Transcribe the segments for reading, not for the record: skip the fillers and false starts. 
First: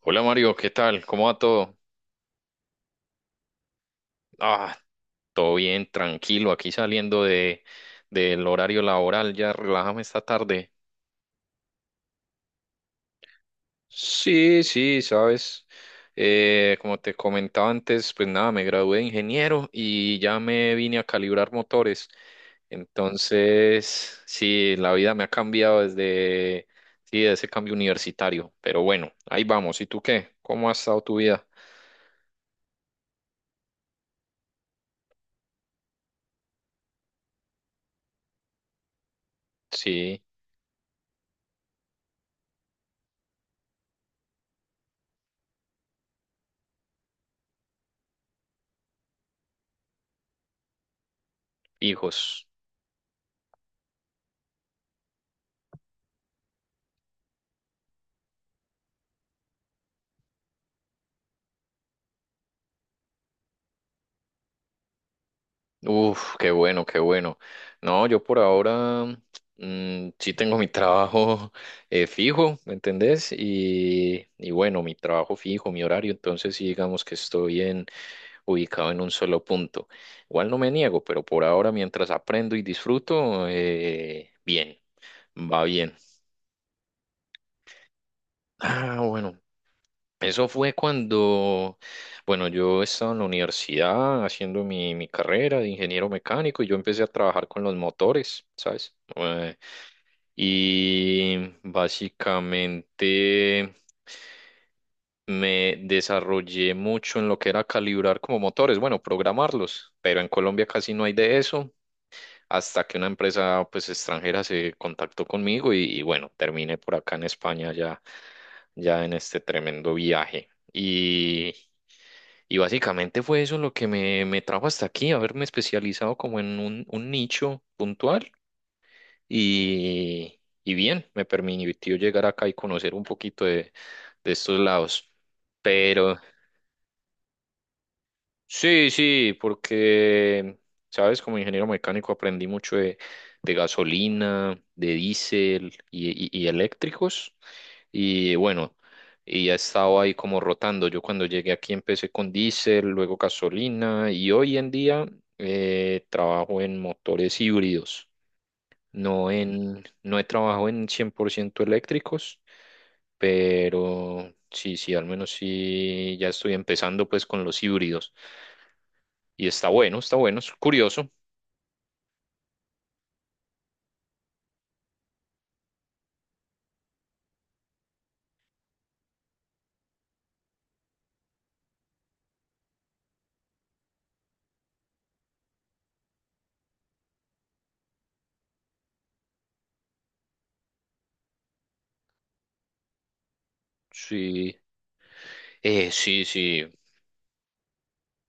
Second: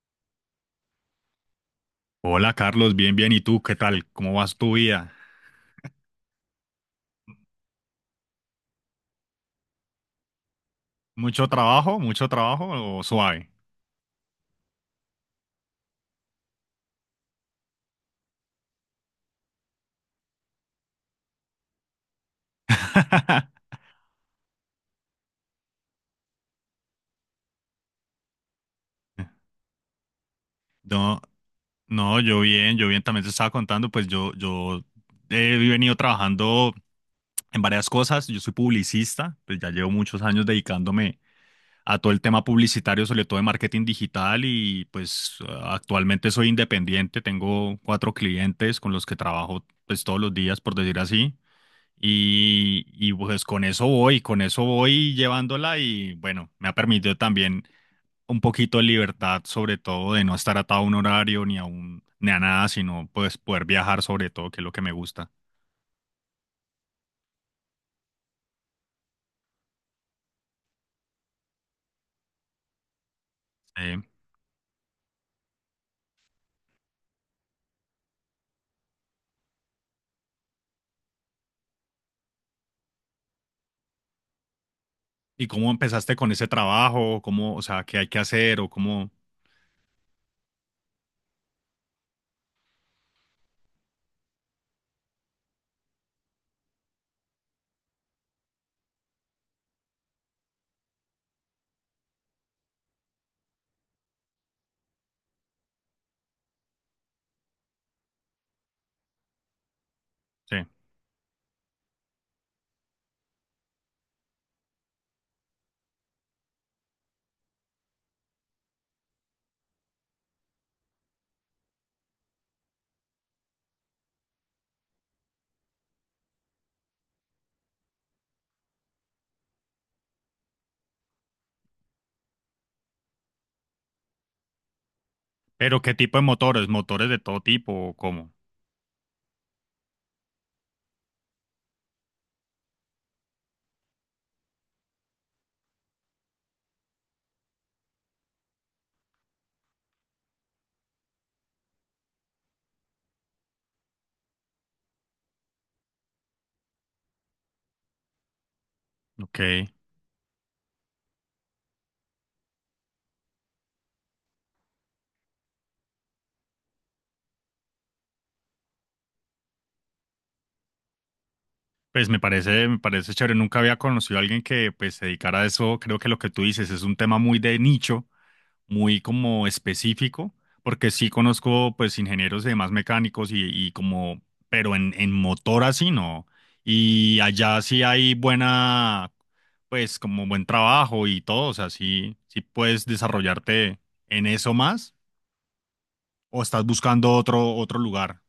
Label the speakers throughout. Speaker 1: Hola Mario, ¿qué tal? ¿Cómo va todo?
Speaker 2: Hola Carlos, bien, bien. ¿Y tú qué tal? ¿Cómo vas tu
Speaker 1: Ah,
Speaker 2: vida?
Speaker 1: todo bien, tranquilo, aquí saliendo de del horario laboral, ya relájame esta tarde.
Speaker 2: ¿Mucho trabajo? ¿Mucho trabajo o suave?
Speaker 1: Sí, sí, sabes, como te comentaba antes, pues nada, me gradué de ingeniero y ya me vine a calibrar motores. Entonces, sí, la vida me ha cambiado desde, sí, de ese cambio universitario, pero bueno, ahí vamos. ¿Y tú qué? ¿Cómo ha estado tu
Speaker 2: No,
Speaker 1: vida?
Speaker 2: no, yo bien, también te estaba contando, pues yo he venido trabajando en varias cosas, yo soy publicista, pues ya llevo
Speaker 1: Sí,
Speaker 2: muchos años dedicándome a todo el tema publicitario, sobre todo de marketing digital y pues actualmente soy independiente, tengo cuatro clientes con los que trabajo pues todos los días, por decir así.
Speaker 1: hijos.
Speaker 2: Y pues con eso voy llevándola y bueno, me ha permitido también un poquito de libertad, sobre todo de no estar atado a un horario ni a un, ni a nada, sino pues poder viajar sobre todo, que es lo que me gusta.
Speaker 1: Uf, qué bueno, qué bueno. No, yo por ahora sí tengo mi trabajo fijo, ¿me entendés?
Speaker 2: Sí.
Speaker 1: Y bueno, mi trabajo fijo, mi horario, entonces sí digamos que estoy en, ubicado en un solo punto. Igual no me niego, pero por ahora mientras aprendo y disfruto, bien,
Speaker 2: ¿Y
Speaker 1: va
Speaker 2: cómo
Speaker 1: bien.
Speaker 2: empezaste con ese trabajo? ¿Cómo, o sea, qué hay que hacer o
Speaker 1: Ah,
Speaker 2: cómo?
Speaker 1: bueno, eso fue cuando, bueno, yo estaba en la universidad haciendo mi carrera de ingeniero mecánico y yo empecé a trabajar con los motores, ¿sabes? Y básicamente me desarrollé mucho en lo que era calibrar como motores, bueno, programarlos, pero en
Speaker 2: Sí.
Speaker 1: Colombia casi no hay de eso, hasta que una empresa pues extranjera se contactó conmigo y bueno, terminé por acá en España ya en este tremendo viaje. Y básicamente fue eso lo que me trajo hasta aquí, haberme especializado como en un nicho puntual y bien, me permitió llegar acá y conocer un poquito de estos lados.
Speaker 2: Pero ¿qué
Speaker 1: Pero
Speaker 2: tipo de motores? ¿Motores de todo tipo o cómo?
Speaker 1: sí, sí, porque, sabes, como ingeniero mecánico aprendí mucho de gasolina, de diésel y eléctricos. Y bueno, y he estado ahí como rotando. Yo cuando llegué aquí empecé con diésel, luego gasolina y hoy en día trabajo en motores híbridos. No
Speaker 2: Ok.
Speaker 1: en, no he trabajado en 100% eléctricos, pero sí, sí, al menos sí, ya estoy empezando pues con los híbridos. Y está bueno, es curioso.
Speaker 2: Pues me parece chévere. Nunca había conocido a alguien que pues se dedicara a eso. Creo que lo que tú dices es un tema muy de nicho muy como específico, porque sí conozco pues ingenieros y demás mecánicos y como, pero en motor así no. Y allá sí hay buena, pues como buen trabajo y todo, o sea, sí, sí puedes desarrollarte en eso
Speaker 1: Sí,
Speaker 2: más
Speaker 1: sí,
Speaker 2: o estás
Speaker 1: sí.
Speaker 2: buscando otro, otro lugar,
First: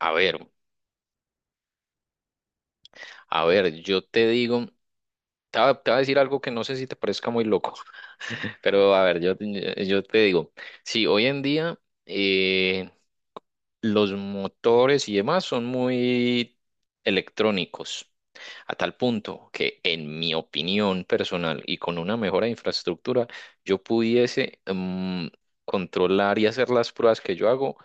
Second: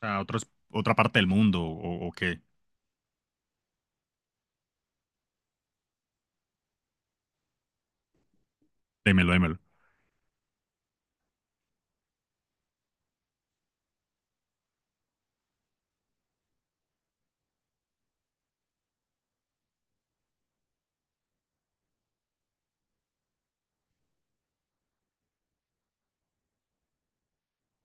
Speaker 2: o sea,
Speaker 1: ver,
Speaker 2: otra parte del mundo o qué.
Speaker 1: a ver, yo te digo, te voy a decir algo que no sé si te parezca muy loco, pero a ver,
Speaker 2: Démelo, démelo.
Speaker 1: yo te digo, sí, hoy en día eh, los motores y demás son muy electrónicos, a tal punto que en mi opinión personal y con una mejora de infraestructura, yo pudiese mm, controlar y hacer las pruebas que yo hago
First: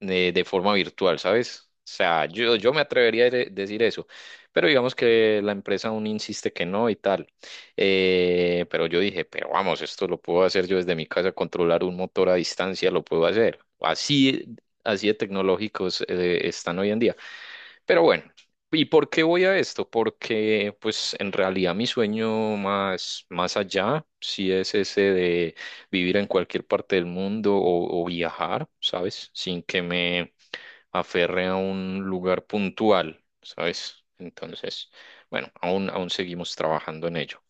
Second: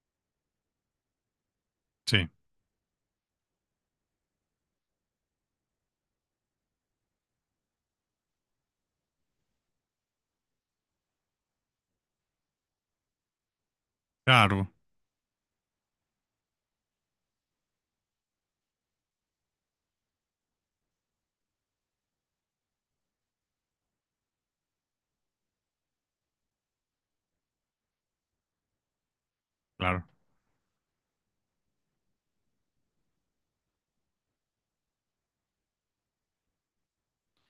Speaker 1: de forma virtual, ¿sabes? O sea,
Speaker 2: Sí,
Speaker 1: yo me atrevería a decir eso, pero digamos que la empresa aún insiste que no y tal. Pero yo dije, pero vamos, esto lo puedo hacer yo desde mi casa, controlar un motor a distancia, lo puedo hacer. Así,
Speaker 2: claro,
Speaker 1: así de tecnológicos están hoy en día. Pero bueno, ¿y por qué voy a esto? Porque pues en realidad mi sueño más, más allá, sí es ese de vivir en cualquier parte del mundo o viajar, ¿sabes? Sin que
Speaker 2: claro.
Speaker 1: me aferre a un lugar puntual, ¿sabes? Entonces, bueno, aún, aún seguimos trabajando en ello.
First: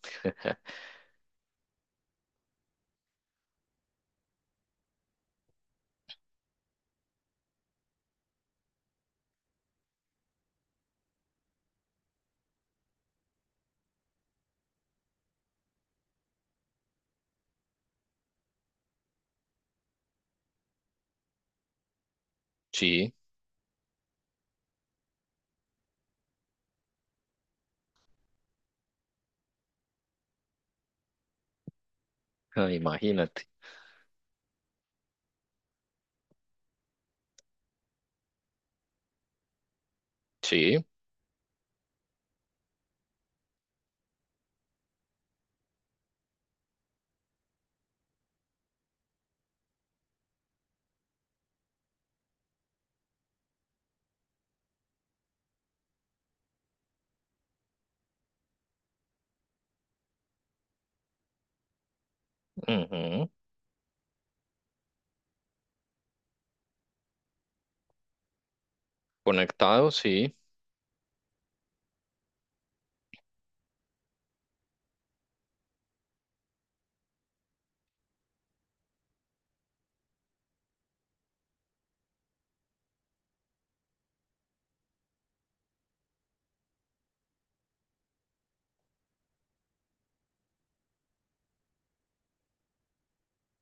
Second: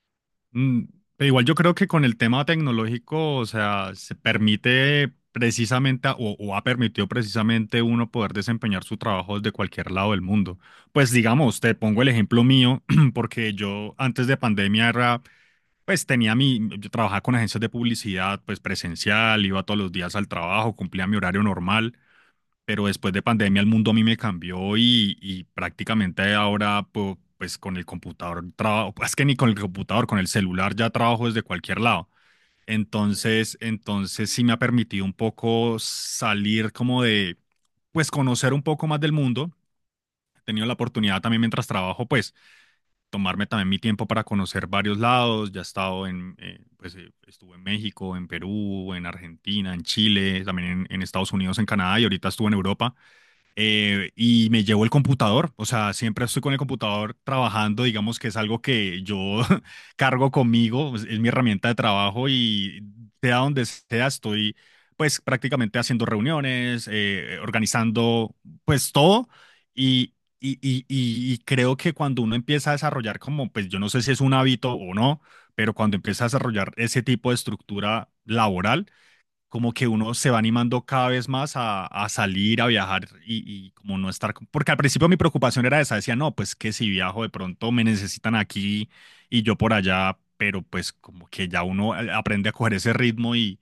Speaker 2: Mm, pero igual yo creo que con el tema tecnológico, o sea, se permite precisamente o ha permitido precisamente uno poder desempeñar su trabajo desde cualquier lado del mundo. Pues digamos, te pongo el ejemplo mío, porque yo antes de pandemia era, pues tenía mi, yo trabajaba con agencias de publicidad, pues presencial, iba todos los días al trabajo, cumplía mi horario normal pero
Speaker 1: Sí,
Speaker 2: después de pandemia el mundo a mí me cambió y prácticamente ahora pues con el computador trabajo, es que ni con el computador, con el celular ya trabajo desde cualquier lado.
Speaker 1: ah, imagínate.
Speaker 2: Entonces sí me ha permitido un poco salir como de, pues conocer un poco más del mundo. He tenido la
Speaker 1: Sí,
Speaker 2: oportunidad también mientras trabajo, pues tomarme también mi tiempo para conocer varios lados. Ya he estado en, pues estuve en México, en Perú, en Argentina, en Chile, también en Estados Unidos, en Canadá y ahorita estuve en Europa y me llevo el computador, o sea, siempre estoy con el computador trabajando, digamos que es algo que yo cargo conmigo, es mi herramienta de trabajo y
Speaker 1: ujú.
Speaker 2: sea donde sea, estoy pues prácticamente haciendo reuniones, organizando pues todo
Speaker 1: Conectado,
Speaker 2: y,
Speaker 1: sí,
Speaker 2: y creo que cuando uno empieza a desarrollar como, pues yo no sé si es un hábito o no, pero cuando empieza a desarrollar ese tipo de estructura laboral, como que uno se va animando cada vez más a salir, a viajar y como no estar, porque al principio mi preocupación era esa, decía, no, pues que si viajo de pronto me necesitan aquí y yo por allá, pero pues como que ya uno aprende a coger ese ritmo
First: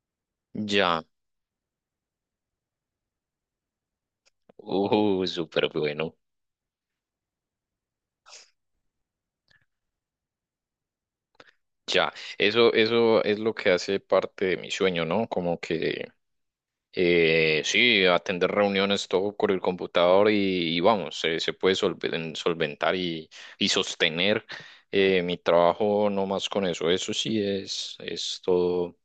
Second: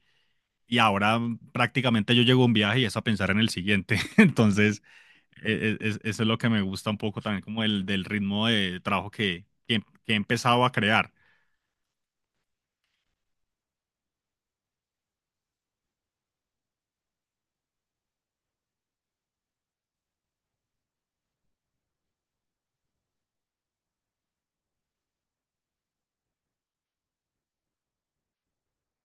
Speaker 2: y
Speaker 1: ya.
Speaker 2: ahora prácticamente yo llego a un viaje y es a pensar en el siguiente, entonces
Speaker 1: Súper bueno.
Speaker 2: eso es lo que me gusta un poco también como el del ritmo de trabajo que he empezado a crear.
Speaker 1: Ya, eso es lo que hace parte de mi sueño, ¿no? Como que sí, atender reuniones todo por el computador y vamos, se puede solventar y sostener mi trabajo no más con eso. Eso sí es todo,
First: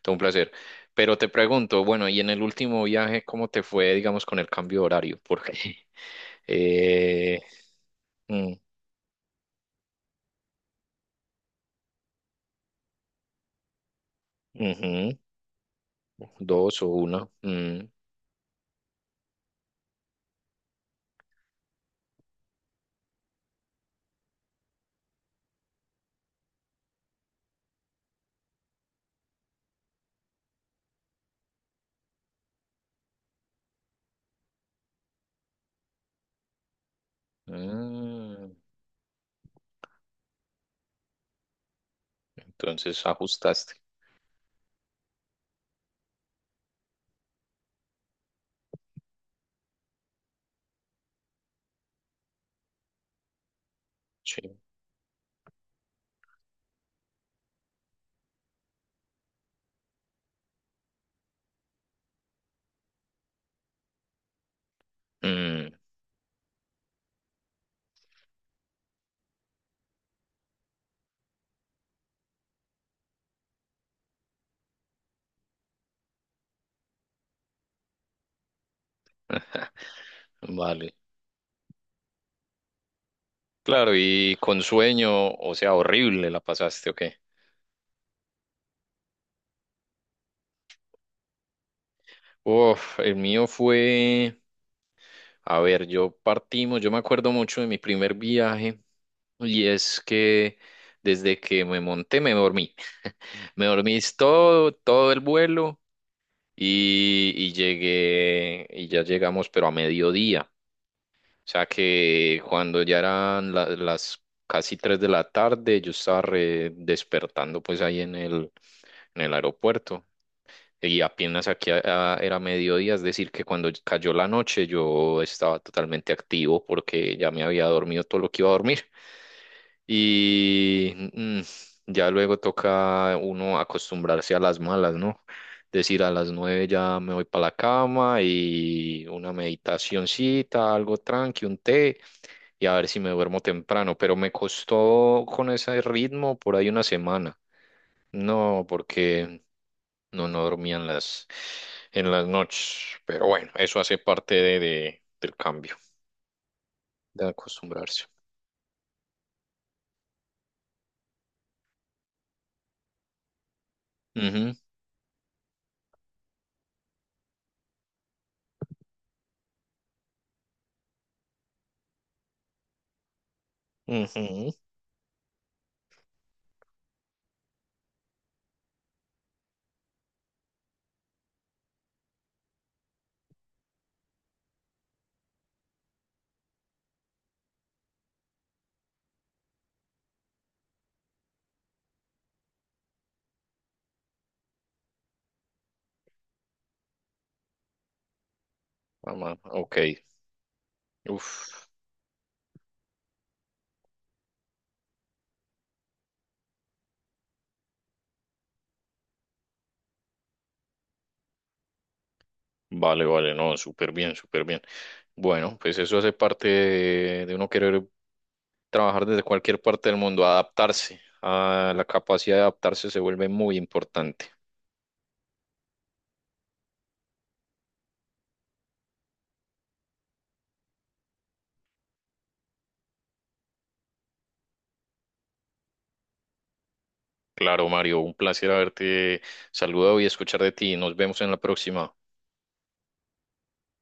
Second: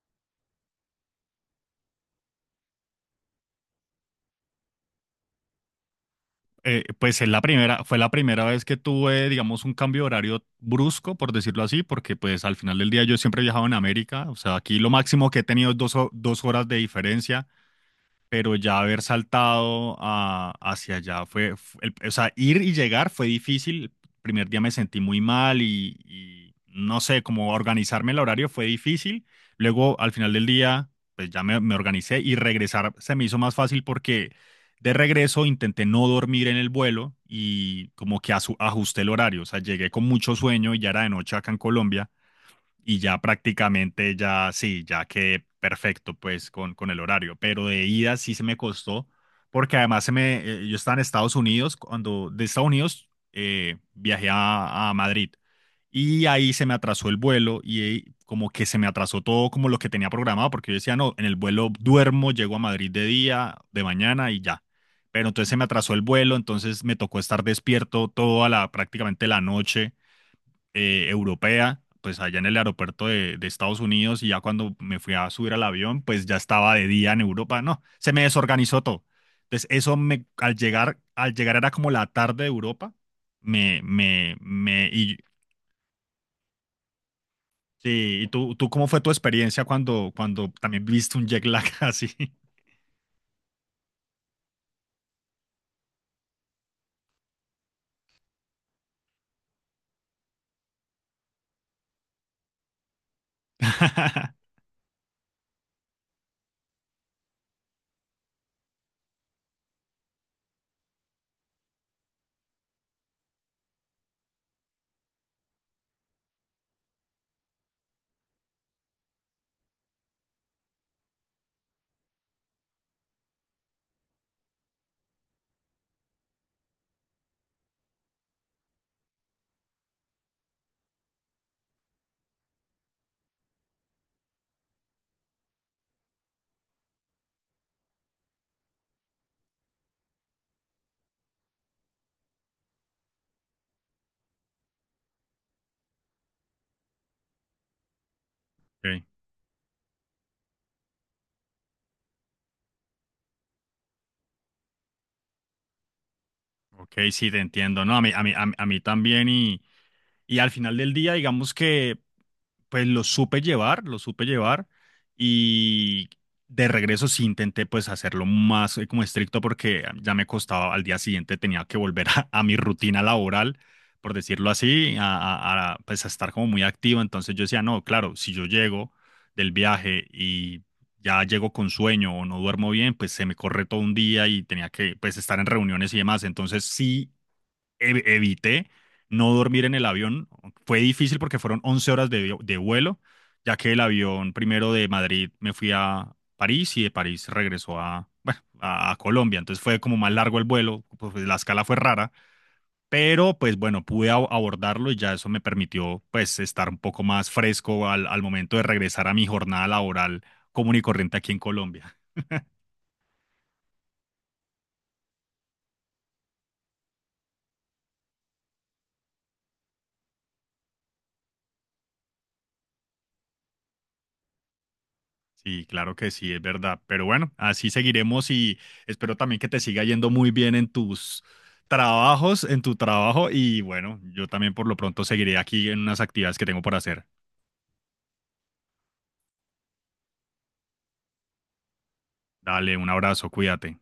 Speaker 1: todo un placer. Pero te pregunto, bueno, y en el último viaje, ¿cómo te fue, digamos, con el cambio de horario? Porque
Speaker 2: Pues es
Speaker 1: eh,
Speaker 2: la primera, fue la primera
Speaker 1: mm,
Speaker 2: vez que tuve, digamos, un cambio de horario brusco, por decirlo así, porque pues al final del día yo siempre he viajado en América, o sea, aquí lo
Speaker 1: ujú,
Speaker 2: máximo que he tenido es 2 horas de
Speaker 1: dos o una.
Speaker 2: diferencia
Speaker 1: Mm,
Speaker 2: pero ya haber saltado hacia allá fue, o sea, ir y llegar fue difícil. El primer día me sentí muy mal y no sé, como organizarme el horario fue difícil. Luego, al final del día, pues ya me organicé y regresar se me hizo más fácil porque de regreso intenté no dormir en el vuelo y como que
Speaker 1: mm,
Speaker 2: ajusté el horario. O sea, llegué con mucho sueño y ya era de noche acá en Colombia. Y
Speaker 1: entonces
Speaker 2: ya
Speaker 1: ajustaste.
Speaker 2: prácticamente ya sí, ya quedé perfecto pues con el horario, pero de ida sí se me costó, porque además se me, yo estaba en Estados Unidos, cuando de Estados Unidos viajé
Speaker 1: Sí.
Speaker 2: a Madrid y ahí se me atrasó el vuelo y ahí como que se me atrasó todo como lo que tenía programado, porque yo decía, no, en el vuelo duermo, llego a Madrid de día, de mañana y ya. Pero entonces se me
Speaker 1: Mm,
Speaker 2: atrasó el vuelo, entonces me tocó estar despierto toda la, prácticamente la noche europea, pues allá en el aeropuerto de Estados Unidos y ya cuando me fui a subir al avión, pues ya estaba de día en Europa, no, se me desorganizó todo. Entonces eso me,
Speaker 1: vale.
Speaker 2: al llegar era como la tarde de Europa, me,
Speaker 1: Claro, y
Speaker 2: me,
Speaker 1: con
Speaker 2: me, y,
Speaker 1: sueño, o sea, horrible la pasaste, ¿o qué?
Speaker 2: sí, ¿y tú cómo fue tu experiencia cuando, cuando también viste un jet lag así?
Speaker 1: Uf, el mío fue, a ver, yo me acuerdo mucho de mi primer viaje y es que desde que me monté me dormí, me dormí es todo, todo el vuelo y llegué, y ya llegamos, pero a mediodía, o sea que cuando ya eran las casi 3 de la tarde, yo estaba despertando pues ahí en el aeropuerto. Y apenas aquí era mediodía, es decir, que cuando cayó la noche yo estaba totalmente activo porque ya me había dormido todo lo que iba a dormir. Y ya luego toca uno acostumbrarse a las malas, ¿no? Decir a las 9 ya me voy para la cama y una meditacioncita, algo tranqui, un té y a ver si me duermo temprano. Pero me costó con ese ritmo por ahí una semana. No,
Speaker 2: Ok,
Speaker 1: porque no dormía en las noches. Pero bueno, eso hace parte de, del cambio,
Speaker 2: ok,
Speaker 1: de
Speaker 2: sí, te entiendo, no, a
Speaker 1: acostumbrarse.
Speaker 2: mí, a mí, a mí a mí también y... Y al final del día, digamos que pues lo supe
Speaker 1: Ujú,
Speaker 2: llevar y de regreso sí intenté pues hacerlo más como estricto porque ya me costaba, al día siguiente tenía que volver a mi rutina laboral, por decirlo
Speaker 1: ujú,
Speaker 2: así, pues a estar como muy activo. Entonces yo decía, no, claro, si yo llego del viaje y ya llego con sueño o no duermo bien, pues se me corre todo un día y tenía que pues estar en reuniones y demás. Entonces sí evité no dormir en el avión. Fue difícil porque fueron 11 horas de, de vuelo, ya que el avión primero de Madrid me fui a París y de París regresó bueno, a
Speaker 1: Mamá,
Speaker 2: Colombia. Entonces
Speaker 1: ok.
Speaker 2: fue como más largo el vuelo, la escala
Speaker 1: Uf,
Speaker 2: fue rara. Pero pues bueno, pude abordarlo y ya eso me permitió pues estar un poco más fresco al, al momento de regresar a mi jornada laboral común y corriente aquí en Colombia.
Speaker 1: vale, vale, no, súper bien, súper bien. Bueno, pues eso hace parte de uno querer trabajar desde cualquier parte del mundo, adaptarse. A la capacidad de adaptarse se vuelve muy importante.
Speaker 2: Sí, claro que sí, es verdad. Pero bueno, así seguiremos y espero también que te siga yendo muy bien en tus trabajos, en tu trabajo. Y bueno, yo también por lo pronto seguiré aquí en unas actividades que tengo por hacer.
Speaker 1: Claro, Mario, un placer haberte saludado y escuchar de ti. Nos vemos en la próxima.
Speaker 2: Dale, un abrazo, cuídate.